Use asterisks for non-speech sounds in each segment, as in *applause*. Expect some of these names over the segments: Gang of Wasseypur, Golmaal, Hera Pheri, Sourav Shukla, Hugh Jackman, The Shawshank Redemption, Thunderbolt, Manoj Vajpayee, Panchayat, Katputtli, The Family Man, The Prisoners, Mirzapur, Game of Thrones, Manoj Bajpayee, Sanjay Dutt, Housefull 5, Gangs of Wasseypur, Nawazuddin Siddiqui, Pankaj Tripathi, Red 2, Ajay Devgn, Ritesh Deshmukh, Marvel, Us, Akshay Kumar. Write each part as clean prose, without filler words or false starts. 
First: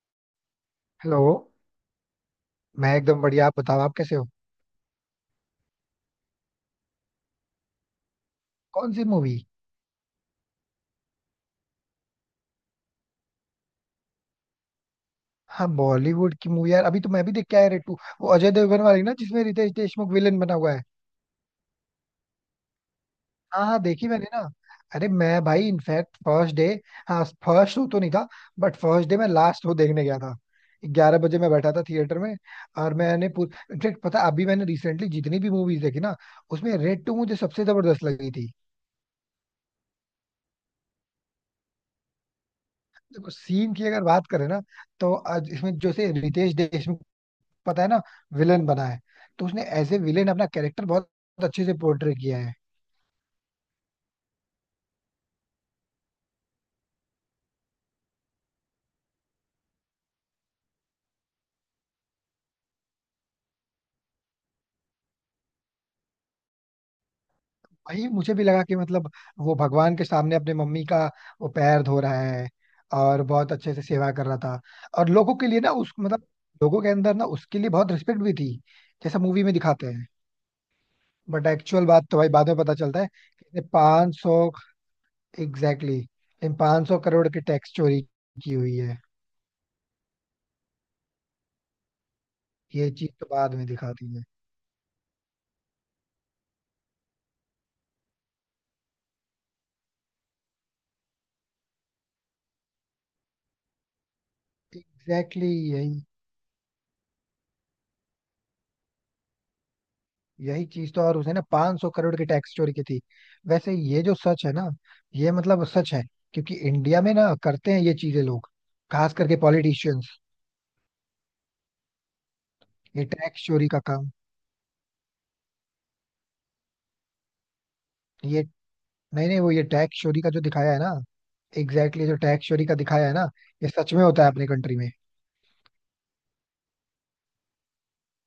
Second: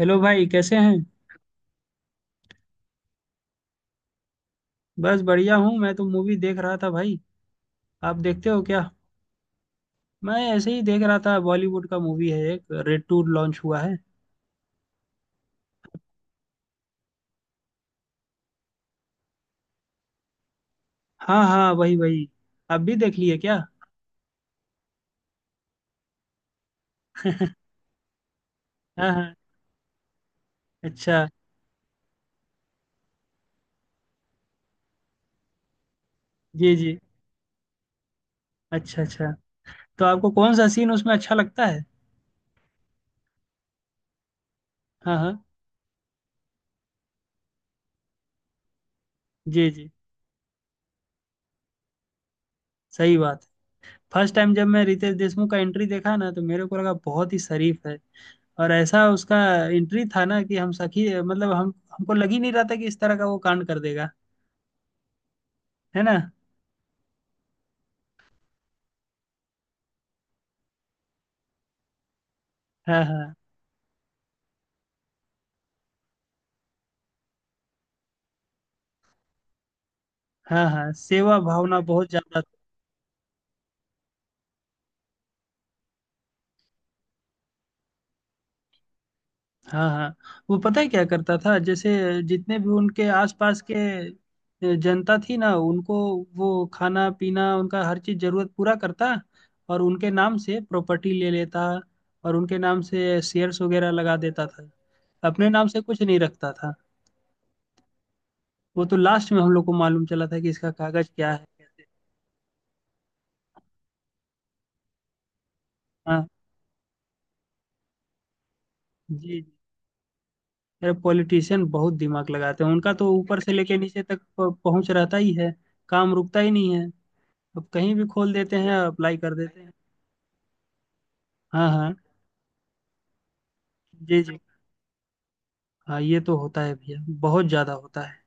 Hello भाई, कैसे हैं। हेलो. मैं एकदम बढ़िया. आप बताओ, आप कैसे हो? बस बढ़िया हूँ, मैं तो मूवी देख रहा था भाई। आप देखते हो क्या। कौन सी मूवी? मैं ऐसे ही देख रहा था, बॉलीवुड का मूवी है, एक रेड 2 लॉन्च हुआ है। हाँ, बॉलीवुड की मूवी यार. अभी तो मैं भी देख के आया रेटू, वो अजय देवगन वाली ना, जिसमें रितेश देशमुख विलेन बना हुआ है. हाँ हाँ, वही वही। आप भी देख लिए क्या। हाँ हाँ, देखी मैंने ना. अरे मैं भाई इनफैक्ट फर्स्ट डे. हाँ, फर्स्ट शो तो नहीं था. बट फर्स्ट हाँ डे मैं हाँ। लास्ट शो देखने गया था. ग्यारह अच्छा। बजे मैं बैठा था थिएटर में. और मैंने इनफैक्ट पता है, अभी मैंने रिसेंटली जितनी भी मूवीज देखी ना, जी उसमें जी। रेड टू मुझे सबसे जबरदस्त लगी थी. अच्छा अच्छा। तो आपको कौन सा सीन उसमें अच्छा लगता है। देखो, सीन की अगर बात करें ना, तो हाँ हाँ। आज इसमें जैसे रितेश देशमुख, पता है ना, विलेन बना है. तो उसने जी जी। एज ए विलेन अपना कैरेक्टर बहुत अच्छे से पोर्ट्रे किया है. सही बात है। फर्स्ट टाइम जब मैं रितेश देशमुख का एंट्री देखा ना तो मेरे को लगा बहुत ही शरीफ है। और ऐसा उसका एंट्री था ना कि हम सखी मतलब हम हमको लग ही नहीं रहा था कि इस तरह का वो कांड कर देगा। है ना। वही मुझे भी लगा कि मतलब वो भगवान के सामने अपने मम्मी का वो पैर धो रहा है हाँ और हाँ। बहुत अच्छे से सेवा कर रहा था. और लोगों के लिए ना, उस मतलब लोगों के अंदर ना उसके लिए बहुत रिस्पेक्ट भी थी, जैसा मूवी में दिखाते हैं. हाँ हाँ, सेवा बट भावना एक्चुअल बात बहुत तो भाई ज्यादा। बाद में पता चलता है कि 500. एग्जैक्टली. इन 500 करोड़ की टैक्स चोरी की हुई है. हाँ हाँ। वो पता है क्या करता था, जैसे जितने भी ये उनके चीज तो बाद आसपास में के दिखाती है. जनता थी ना उनको, वो खाना पीना उनका हर चीज जरूरत पूरा करता। और उनके नाम से प्रॉपर्टी ले लेता, और उनके नाम से शेयर्स वगैरह लगा देता था। एग्जैक्टली अपने नाम exactly. से यही. कुछ नहीं रखता था। वो तो लास्ट में हम लोग को मालूम चला था कि यही इसका चीज तो, कागज और क्या उसने ना है, कैसे। 500 करोड़ की टैक्स चोरी की थी. वैसे ये जो सच है ना, ये मतलब सच है. हाँ। क्योंकि इंडिया में ना करते हैं ये चीजें लोग, खास करके जी। पॉलिटिशियंस. यार पॉलिटिशियन बहुत दिमाग लगाते हैं, उनका ये तो ऊपर टैक्स से चोरी लेके का नीचे काम. तक पहुंच रहता ही है। काम रुकता ही नहीं है। अब कहीं भी खोल ये देते हैं, अप्लाई नहीं कर नहीं, वो देते ये हैं। टैक्स चोरी का जो दिखाया है ना. हाँ हाँ। एग्जैक्टली exactly, जो टैक्स चोरी का दिखाया है ना, ये सच में जी होता है जी। अपनी कंट्री में. हाँ, ये तो होता है भैया, बहुत ज्यादा होता है।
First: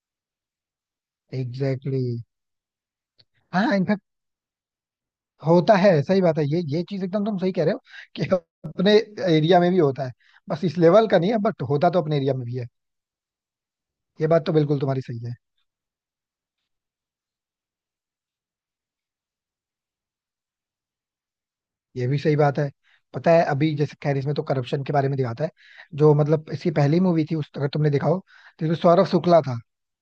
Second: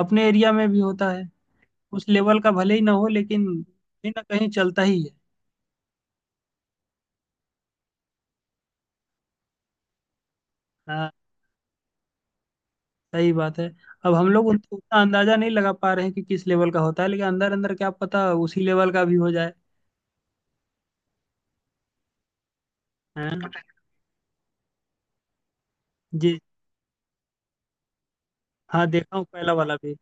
अपने एरिया में भी होता है। एग्जैक्टली उस exactly. लेवल का भले ही ना हो, लेकिन हाँ इनफैक्ट. कहीं ना कहीं चलता ही है। होता है. सही बात है. ये चीज एकदम. तुम सही कह रहे हो *laughs* कि अपने एरिया में भी होता है. बस इस लेवल हाँ, का नहीं है बट होता तो अपने एरिया में भी है. सही बात है। अब ये हम बात लोग तो बिल्कुल उतना तुम्हारी सही है. अंदाजा नहीं लगा पा रहे हैं कि किस लेवल का होता है, लेकिन अंदर अंदर क्या पता उसी लेवल का भी हो जाए। ये भी सही बात है. हाँ। पता है, अभी जैसे खैर इसमें तो करप्शन के बारे में दिखाता है. जो जी। मतलब इसकी पहली मूवी थी, उस अगर तुमने देखा हो, तो इसमें हाँ, सौरव देखा हूँ शुक्ला पहला था. वाला भी।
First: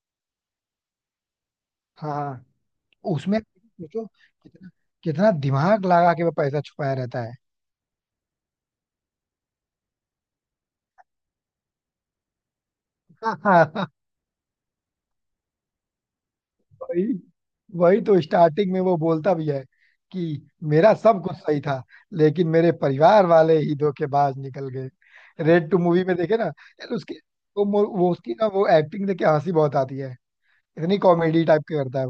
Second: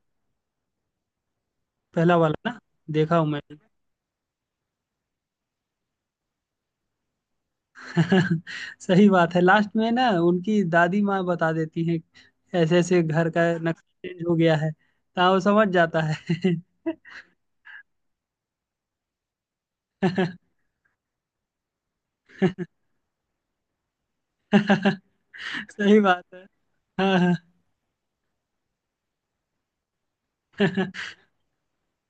हाँ पहला वाला हाँ. ना। देखा हूँ उसमें मैं। सोचो कितना कितना दिमाग लगा के वो पैसा छुपाया रहता है. *laughs* सही बात है, लास्ट में ना उनकी दादी माँ बता देती है, ऐसे ऐसे घर का नक्शा *laughs* चेंज हो गया है, तो वो समझ जाता है। *laughs* वही. वही तो स्टार्टिंग में वो बोलता भी है कि मेरा सब कुछ सही था लेकिन मेरे परिवार वाले ही धोखेबाज निकल गए. रेड टू सही मूवी में बात देखे है। ना यार उसके. हाँ हाँ। वो वो उसकी ना वो एक्टिंग देख के हंसी बहुत आती है. इतनी *laughs* कॉमेडी टाइप की करता है.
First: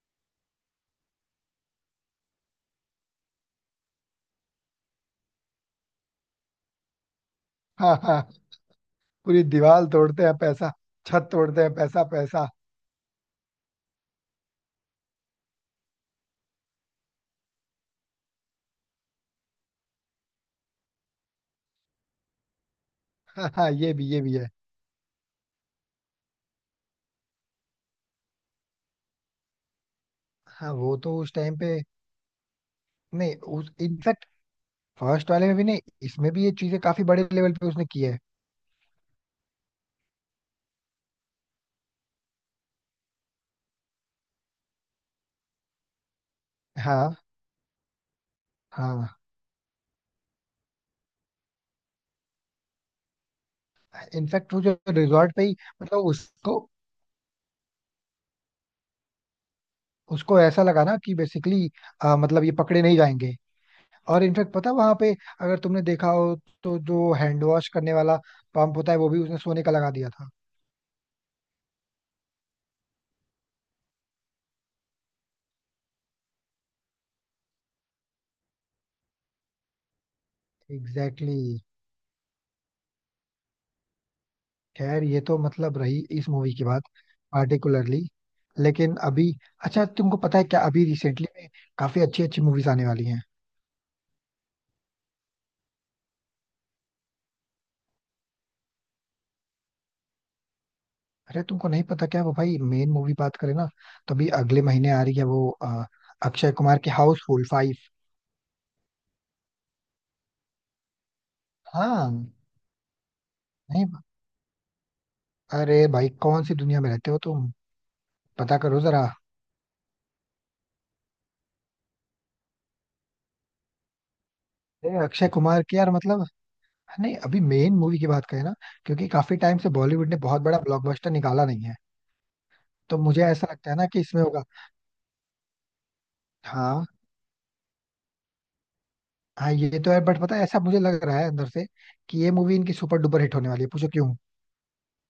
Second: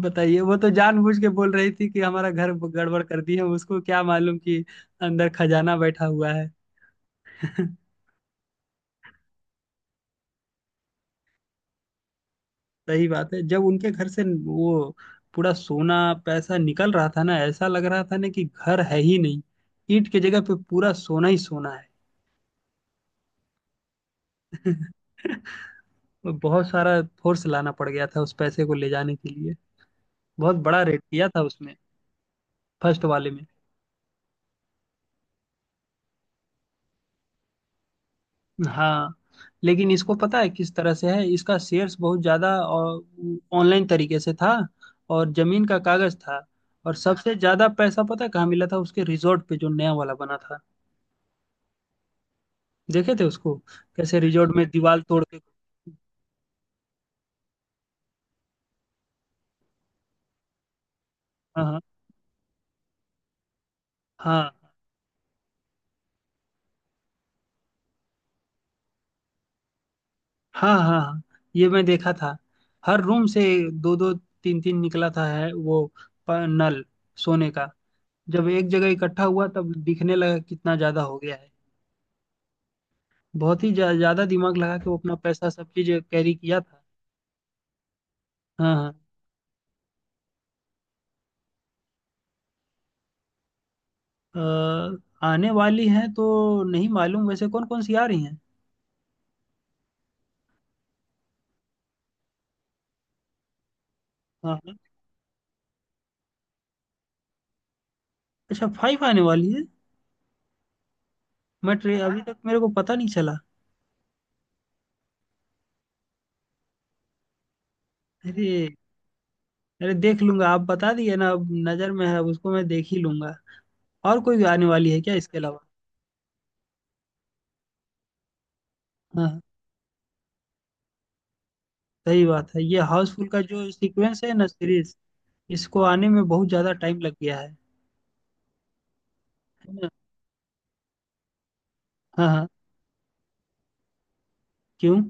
बताइए, वो तो जानबूझ के बोल रही थी कि हमारा घर गड़बड़ कर दी है, उसको क्या मालूम कि अंदर खजाना बैठा हुआ है। *laughs* वो *laughs* पूरी दीवार तोड़ते हैं पैसा, छत तोड़ते हैं पैसा पैसा. सही बात है, जब उनके घर से वो पूरा सोना पैसा निकल रहा था ना, ऐसा लग रहा था ना कि घर है ही नहीं। ईंट की जगह पे पूरा सोना ही सोना है। हाँ हाँ, ये भी है. *laughs* बहुत सारा फोर्स लाना पड़ गया था उस पैसे को ले जाने के लिए। बहुत हाँ, बड़ा वो रेट तो किया उस था टाइम उसमें। पे. फर्स्ट वाले नहीं, में। उस इनफैक्ट फर्स्ट वाले में भी नहीं. इसमें भी ये चीजें काफी बड़े लेवल पे उसने की है. हाँ, लेकिन इसको पता है किस तरह से है, इसका शेयर्स बहुत ज्यादा और ऑनलाइन तरीके से था, और जमीन का कागज था। और हाँ सबसे ज्यादा पैसा पता है कहाँ मिला था, उसके हाँ रिजॉर्ट पे जो नया वाला बना था। देखे थे उसको, कैसे इनफैक्ट. रिजॉर्ट वो में जो दीवार तोड़ रिजॉर्ट के। पे ही मतलब उसको उसको ऐसा लगा ना कि हाँ बेसिकली हाँ मतलब ये पकड़े नहीं जाएंगे. और इनफैक्ट हाँ। पता वहां पे, अगर तुमने देखा हो, तो जो हैंड वॉश करने वाला पंप होता है वो भी उसने सोने का लगा दिया था. हाँ हाँ हाँ, ये मैं देखा था, हर रूम से दो दो तीन तीन निकला था, है वो नल, सोने का। जब एक जगह इकट्ठा हुआ तब दिखने लगा कितना ज्यादा हो गया एग्जैक्टली. है। बहुत ही ज्यादा दिमाग लगा के वो खैर, अपना ये तो पैसा सब मतलब चीज रही इस कैरी मूवी किया की था। बात, पार्टिकुलरली. हाँ लेकिन हाँ। अभी, अच्छा तुमको पता है क्या अभी रिसेंटली में काफी अच्छी अच्छी मूवीज आने वाली हैं? आने वाली है तो नहीं मालूम, वैसे कौन कौन सी आ रही हैं। अरे तुमको नहीं पता क्या? वो भाई मेन मूवी बात करें ना, तो अभी हाँ अगले हाँ। महीने आ रही है वो अक्षय कुमार की हाउसफुल 5. अच्छा 5 आने वाली है। मैं ट्रे हाँ. अभी तक मेरे को पता नहीं चला। नहीं, अरे भाई कौन सी दुनिया में रहते हो तुम? अरे। पता करो जरा. अरे देख लूंगा, आप बता दिए ना, अब नजर में है, अब उसको मैं देख ही लूंगा। और कोई आने वाली अरे है क्या अक्षय इसके अलावा। कुमार की यार, मतलब नहीं, अभी मेन मूवी की बात करें ना, क्योंकि काफी हाँ, टाइम से बॉलीवुड ने बहुत बड़ा ब्लॉकबस्टर निकाला नहीं है. सही बात है, ये तो मुझे हाउसफुल का ऐसा जो लगता है ना कि सीक्वेंस इसमें है होगा. ना सीरीज, इसको आने में बहुत ज्यादा हाँ टाइम लग गया है। हाँ है ये ना। तो है, बट पता है ऐसा मुझे लग रहा है अंदर से कि हाँ ये हाँ। मूवी इनकी सुपर डुपर हिट होने वाली है. पूछो क्यों? क्यों।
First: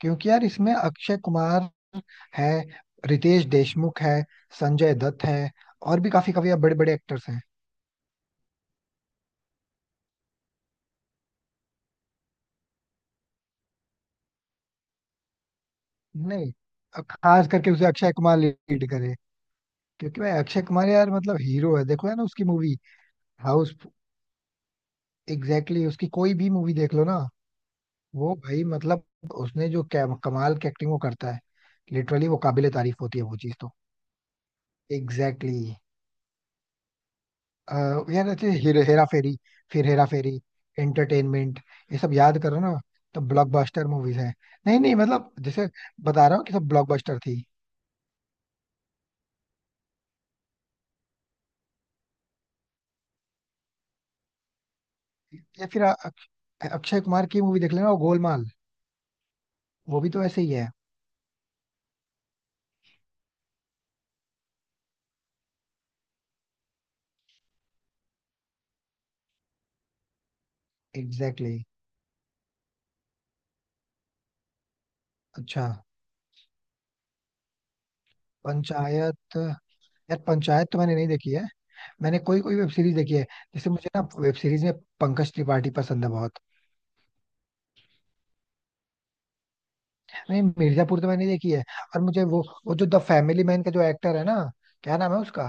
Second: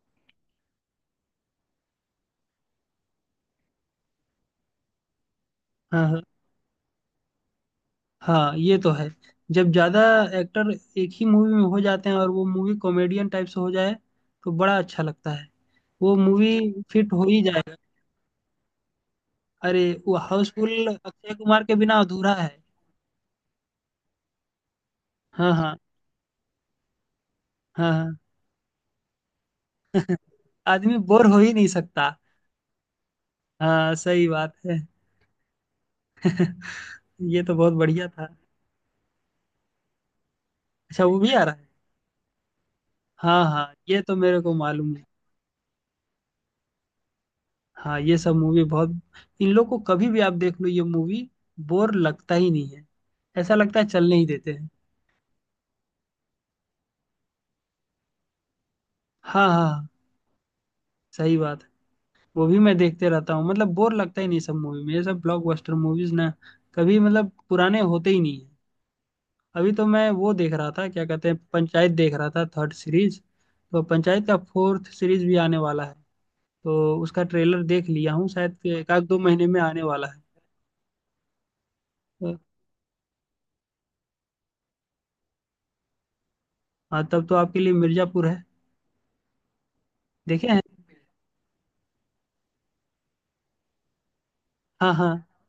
क्योंकि यार इसमें अक्षय कुमार है, रितेश देशमुख है, संजय दत्त है, और हाँ भी हाँ। काफी काफी बड़े बड़े एक्टर्स हैं. हाँ ये तो है। जब ज्यादा एक्टर एक ही मूवी में हो जाते हैं और वो मूवी कॉमेडियन टाइप से हो जाए, तो बड़ा अच्छा लगता है वो नहीं, मूवी। अब फिट हो ही खास करके जाएगा। उसे अक्षय कुमार लीड करे, अरे वो क्योंकि भाई अक्षय हाउसफुल कुमार यार अक्षय मतलब कुमार के हीरो है. बिना देखो है ना, अधूरा उसकी है। मूवी. हाउस. हाँ हाँ। एग्जैक्टली, उसकी कोई भी मूवी देख लो ना. हाँ हाँ। वो भाई मतलब उसने जो कमाल की एक्टिंग आदमी वो बोर करता हो है. ही नहीं सकता। लिटरली, वो काबिले तारीफ होती है वो चीज तो. हाँ सही बात है। एग्जैक्टली. ये तो बहुत बढ़िया था। यार, अच्छे हेरा फेरी. फिर हेरा फेरी. अच्छा वो भी आ रहा एंटरटेनमेंट. है। ये सब याद करो ना, तो हाँ हाँ, ब्लॉकबस्टर ये तो मूवीज हैं. मेरे को नहीं मालूम। नहीं, मतलब जैसे बता रहा हूँ कि सब ब्लॉकबस्टर थी. हाँ, ये सब मूवी बहुत, इन लोग को कभी भी आप देख लो ये मूवी, बोर लगता ही नहीं है। ऐसा लगता है चलने ही देते हैं। या फिर अक्षय कुमार की मूवी देख लेना, वो गोलमाल. हाँ हाँ। वो भी तो ऐसे ही है. सही बात है। वो भी मैं देखते रहता हूँ, मतलब बोर लगता ही नहीं सब मूवी में, ये सब ब्लॉकबस्टर मूवीज ना कभी मतलब पुराने होते ही नहीं है। अभी तो मैं वो देख रहा था क्या कहते हैं, एग्जैक्टली exactly. पंचायत देख रहा था थर्ड सीरीज। तो पंचायत का फोर्थ सीरीज भी आने अच्छा वाला है। तो उसका ट्रेलर देख लिया हूँ, शायद एक आध दो पंचायत. महीने में यार आने वाला है। पंचायत तो मैंने नहीं देखी है. मैंने तो। कोई कोई वेब सीरीज देखी है. जैसे मुझे ना वेब सीरीज में पंकज त्रिपाठी पसंद है बहुत. हाँ तब तो आपके लिए मिर्जापुर है। नहीं, देखे हैं। मिर्जापुर तो मैंने देखी है. और मुझे वो जो द फैमिली मैन का जो एक्टर है ना, हाँ क्या हाँ। नाम है उसका,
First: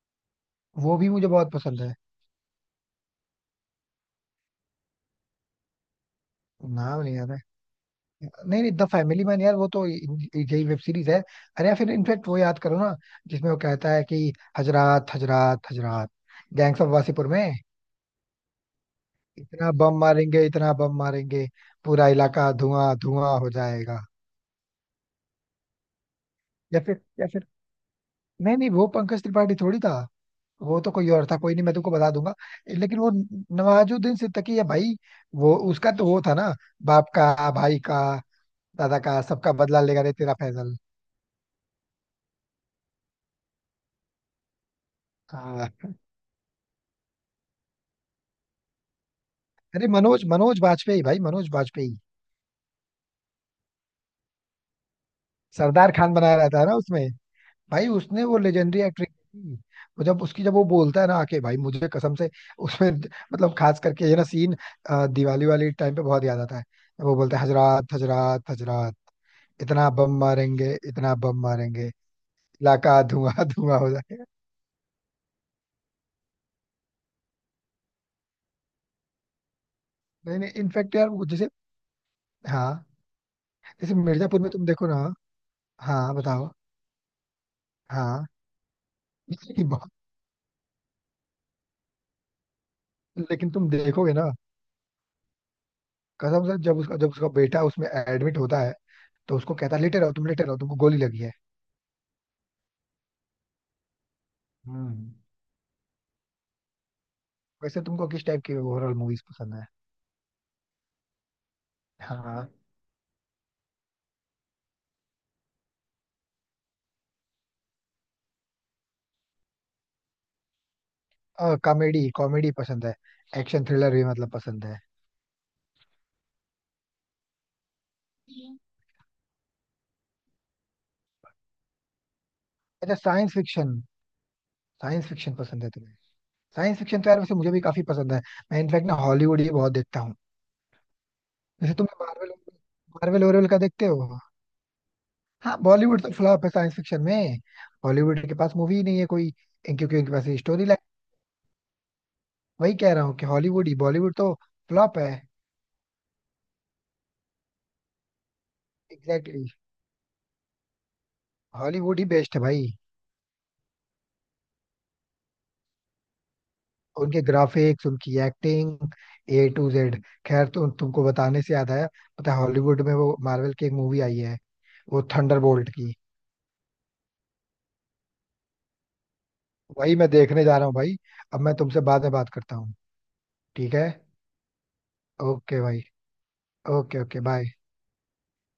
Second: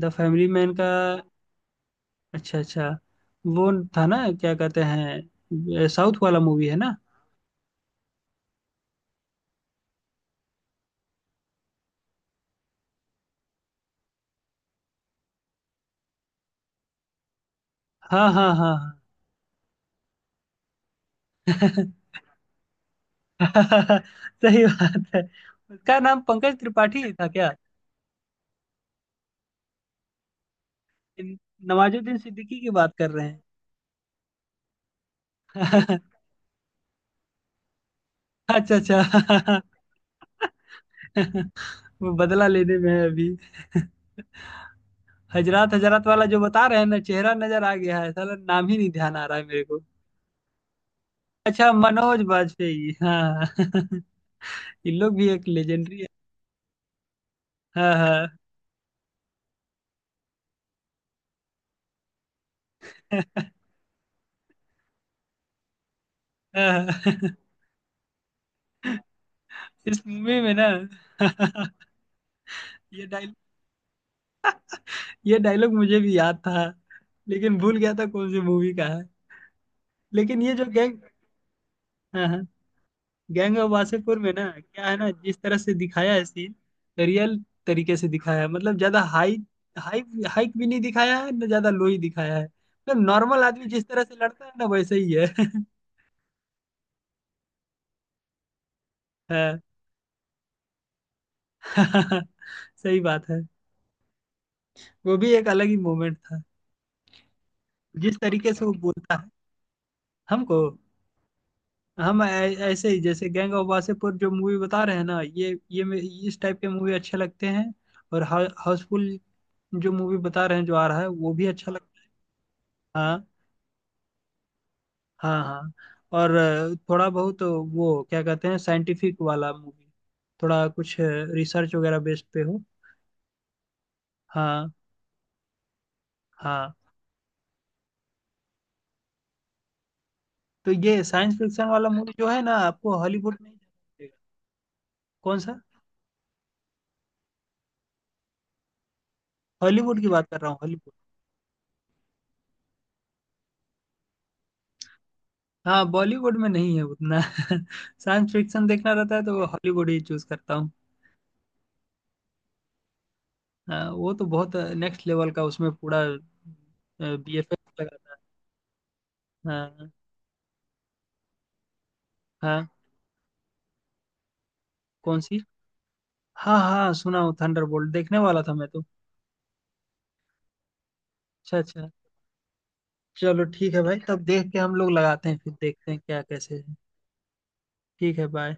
द फैमिली मैन का। वो भी मुझे बहुत पसंद है. अच्छा अच्छा। वो था ना क्या कहते हैं, साउथ वाला मूवी है ना। नाम नहीं याद है. नहीं नहीं, द फैमिली मैन यार वो तो यही वेब सीरीज है. अरे या फिर इनफेक्ट, वो याद करो ना, जिसमें वो कहता है कि हजरात हजरात हजरात, गैंग्स ऑफ वासीपुर में, हाँ हाँ हाँ। इतना बम मारेंगे इतना बम मारेंगे, *laughs* पूरा इलाका धुआं धुआं हो हाँ। जाएगा. सही बात है। उसका नाम पंकज या फिर त्रिपाठी था या फिर क्या। नहीं नहीं, वो पंकज त्रिपाठी थोड़ी था. वो तो कोई और इन- था. कोई नहीं, मैं तुमको बता नवाजुद्दीन दूंगा. सिद्दीकी की बात लेकिन कर वो, रहे हैं। नवाजुद्दीन सिद्दीकी है भाई. वो उसका तो वो *laughs* था ना, बाप का, भाई का, अच्छा दादा अच्छा। का, सबका बदला लेगा रे तेरा फैजल. *laughs* वो बदला लेने में है अभी। *laughs* हजरत हाँ. हजरत वाला जो बता रहे हैं ना, चेहरा नजर आ गया है, साला नाम ही नहीं ध्यान आ रहा है मेरे को। अरे मनोज मनोज बाजपेयी भाई, मनोज अच्छा बाजपेयी. मनोज वाजपेयी, हाँ। *laughs* इन लोग भी एक सरदार लेजेंडरी। खान बना रहा था ना उसमें. भाई हाँ उसने हाँ वो लेजेंडरी एक्ट्रेस थी. वो जब वो बोलता है ना, आके भाई मुझे कसम से, उसमें मतलब खास करके ये ना सीन दिवाली वाली टाइम पे बहुत याद आता है. हाँ, वो बोलता है हजरात हजरात हजरात, इतना इस बम मूवी में ना। मारेंगे इतना बम मारेंगे, *laughs* इलाका ये डायल धुआं धुआं हो जाएगा. ये डायलॉग मुझे भी याद था, लेकिन भूल गया था कौन सी मूवी का है। नहीं लेकिन नहीं ये जो इनफेक्ट गैंग, यार, वो जैसे, हाँ हाँ, हाँ, गैंग ऑफ जैसे वासेपुर में मिर्जापुर ना में तुम क्या देखो है ना. ना, जिस तरह से दिखाया हाँ है बताओ. सीन, रियल तरीके से हाँ दिखाया है, मतलब ज्यादा हाई, *laughs* बहुत-. हाई हाइक भी नहीं दिखाया है ना, ज्यादा लो ही दिखाया है, मतलब नॉर्मल लेकिन आदमी तुम जिस तरह देखोगे से ना लड़ता है ना वैसे ही है। *laughs* कसम से, जब उसका बेटा उसमें एडमिट होता है तो उसको हाँ। कहता है, लेटे रहो तुम, लेटे रहो, तुमको गोली लगी है. *laughs* सही बात है। हम्म. वो भी एक अलग ही मोमेंट था, वैसे तुमको जिस किस टाइप तरीके की से वो हॉरर बोलता मूवीज है। पसंद है? हमको, हम हाँ, ऐसे ही जैसे गैंग ऑफ वासेपुर जो मूवी बता रहे हैं ना, इस टाइप के मूवी अच्छे लगते हैं। और हाउसफुल जो मूवी बता रहे हैं जो आ रहा है वो भी अच्छा लगता कॉमेडी है। कॉमेडी पसंद है. हाँ एक्शन थ्रिलर भी मतलब पसंद है. हाँ। हाँ और थोड़ा बहुत वो क्या कहते हैं साइंटिफिक वाला मूवी, थोड़ा कुछ रिसर्च वगैरह बेस्ड पे हो। अच्छा, साइंस फिक्शन. हाँ साइंस फिक्शन पसंद है तुम्हें? हाँ। साइंस फिक्शन तो यार वैसे मुझे भी काफी पसंद है. मैं इनफैक्ट ना हॉलीवुड ही बहुत देखता हूँ. तो ये साइंस फिक्शन जैसे वाला तुम्हें मूवी जो मार्वल है ना, आपको मार्वल हॉलीवुड वॉरवल नहीं का देखते जाना पड़ेगा। हो? कौन हाँ, सा। बॉलीवुड तो फ्लॉप है साइंस फिक्शन में. बॉलीवुड के पास मूवी ही नहीं है कोई. क्योंकि हॉलीवुड की उनके बात पास कर रहा हूँ। स्टोरी, वही कह रहा हूँ कि हॉलीवुड ही. बॉलीवुड तो फ्लॉप है. हाँ बॉलीवुड में नहीं है उतना, *laughs* साइंस फिक्शन देखना रहता है तो एग्जैक्टली वो exactly. हॉलीवुड ही चूज करता हूँ। हॉलीवुड ही बेस्ट है भाई. हाँ, वो तो बहुत नेक्स्ट लेवल का, उसमें पूरा उनके बीएफएक्स ग्राफिक्स, लगाता उनकी एक्टिंग, ए है। टू हाँ जेड खैर, तो तुमको बताने से याद आया, पता है हाँ। हॉलीवुड में वो मार्वल की एक मूवी आई है, वो कौन सी। थंडरबोल्ट की. हाँ हाँ सुना हूँ, थंडरबोल्ट देखने वाला था मैं तो। वही मैं देखने जा रहा हूँ भाई. अब मैं अच्छा तुमसे अच्छा। बाद में बात करता हूँ. चलो ठीक ठीक है है. भाई, तब देख के हम लोग लगाते हैं, फिर ओके भाई. देखते हैं क्या कैसे है। Okay okay bye. ठीक है, बाय।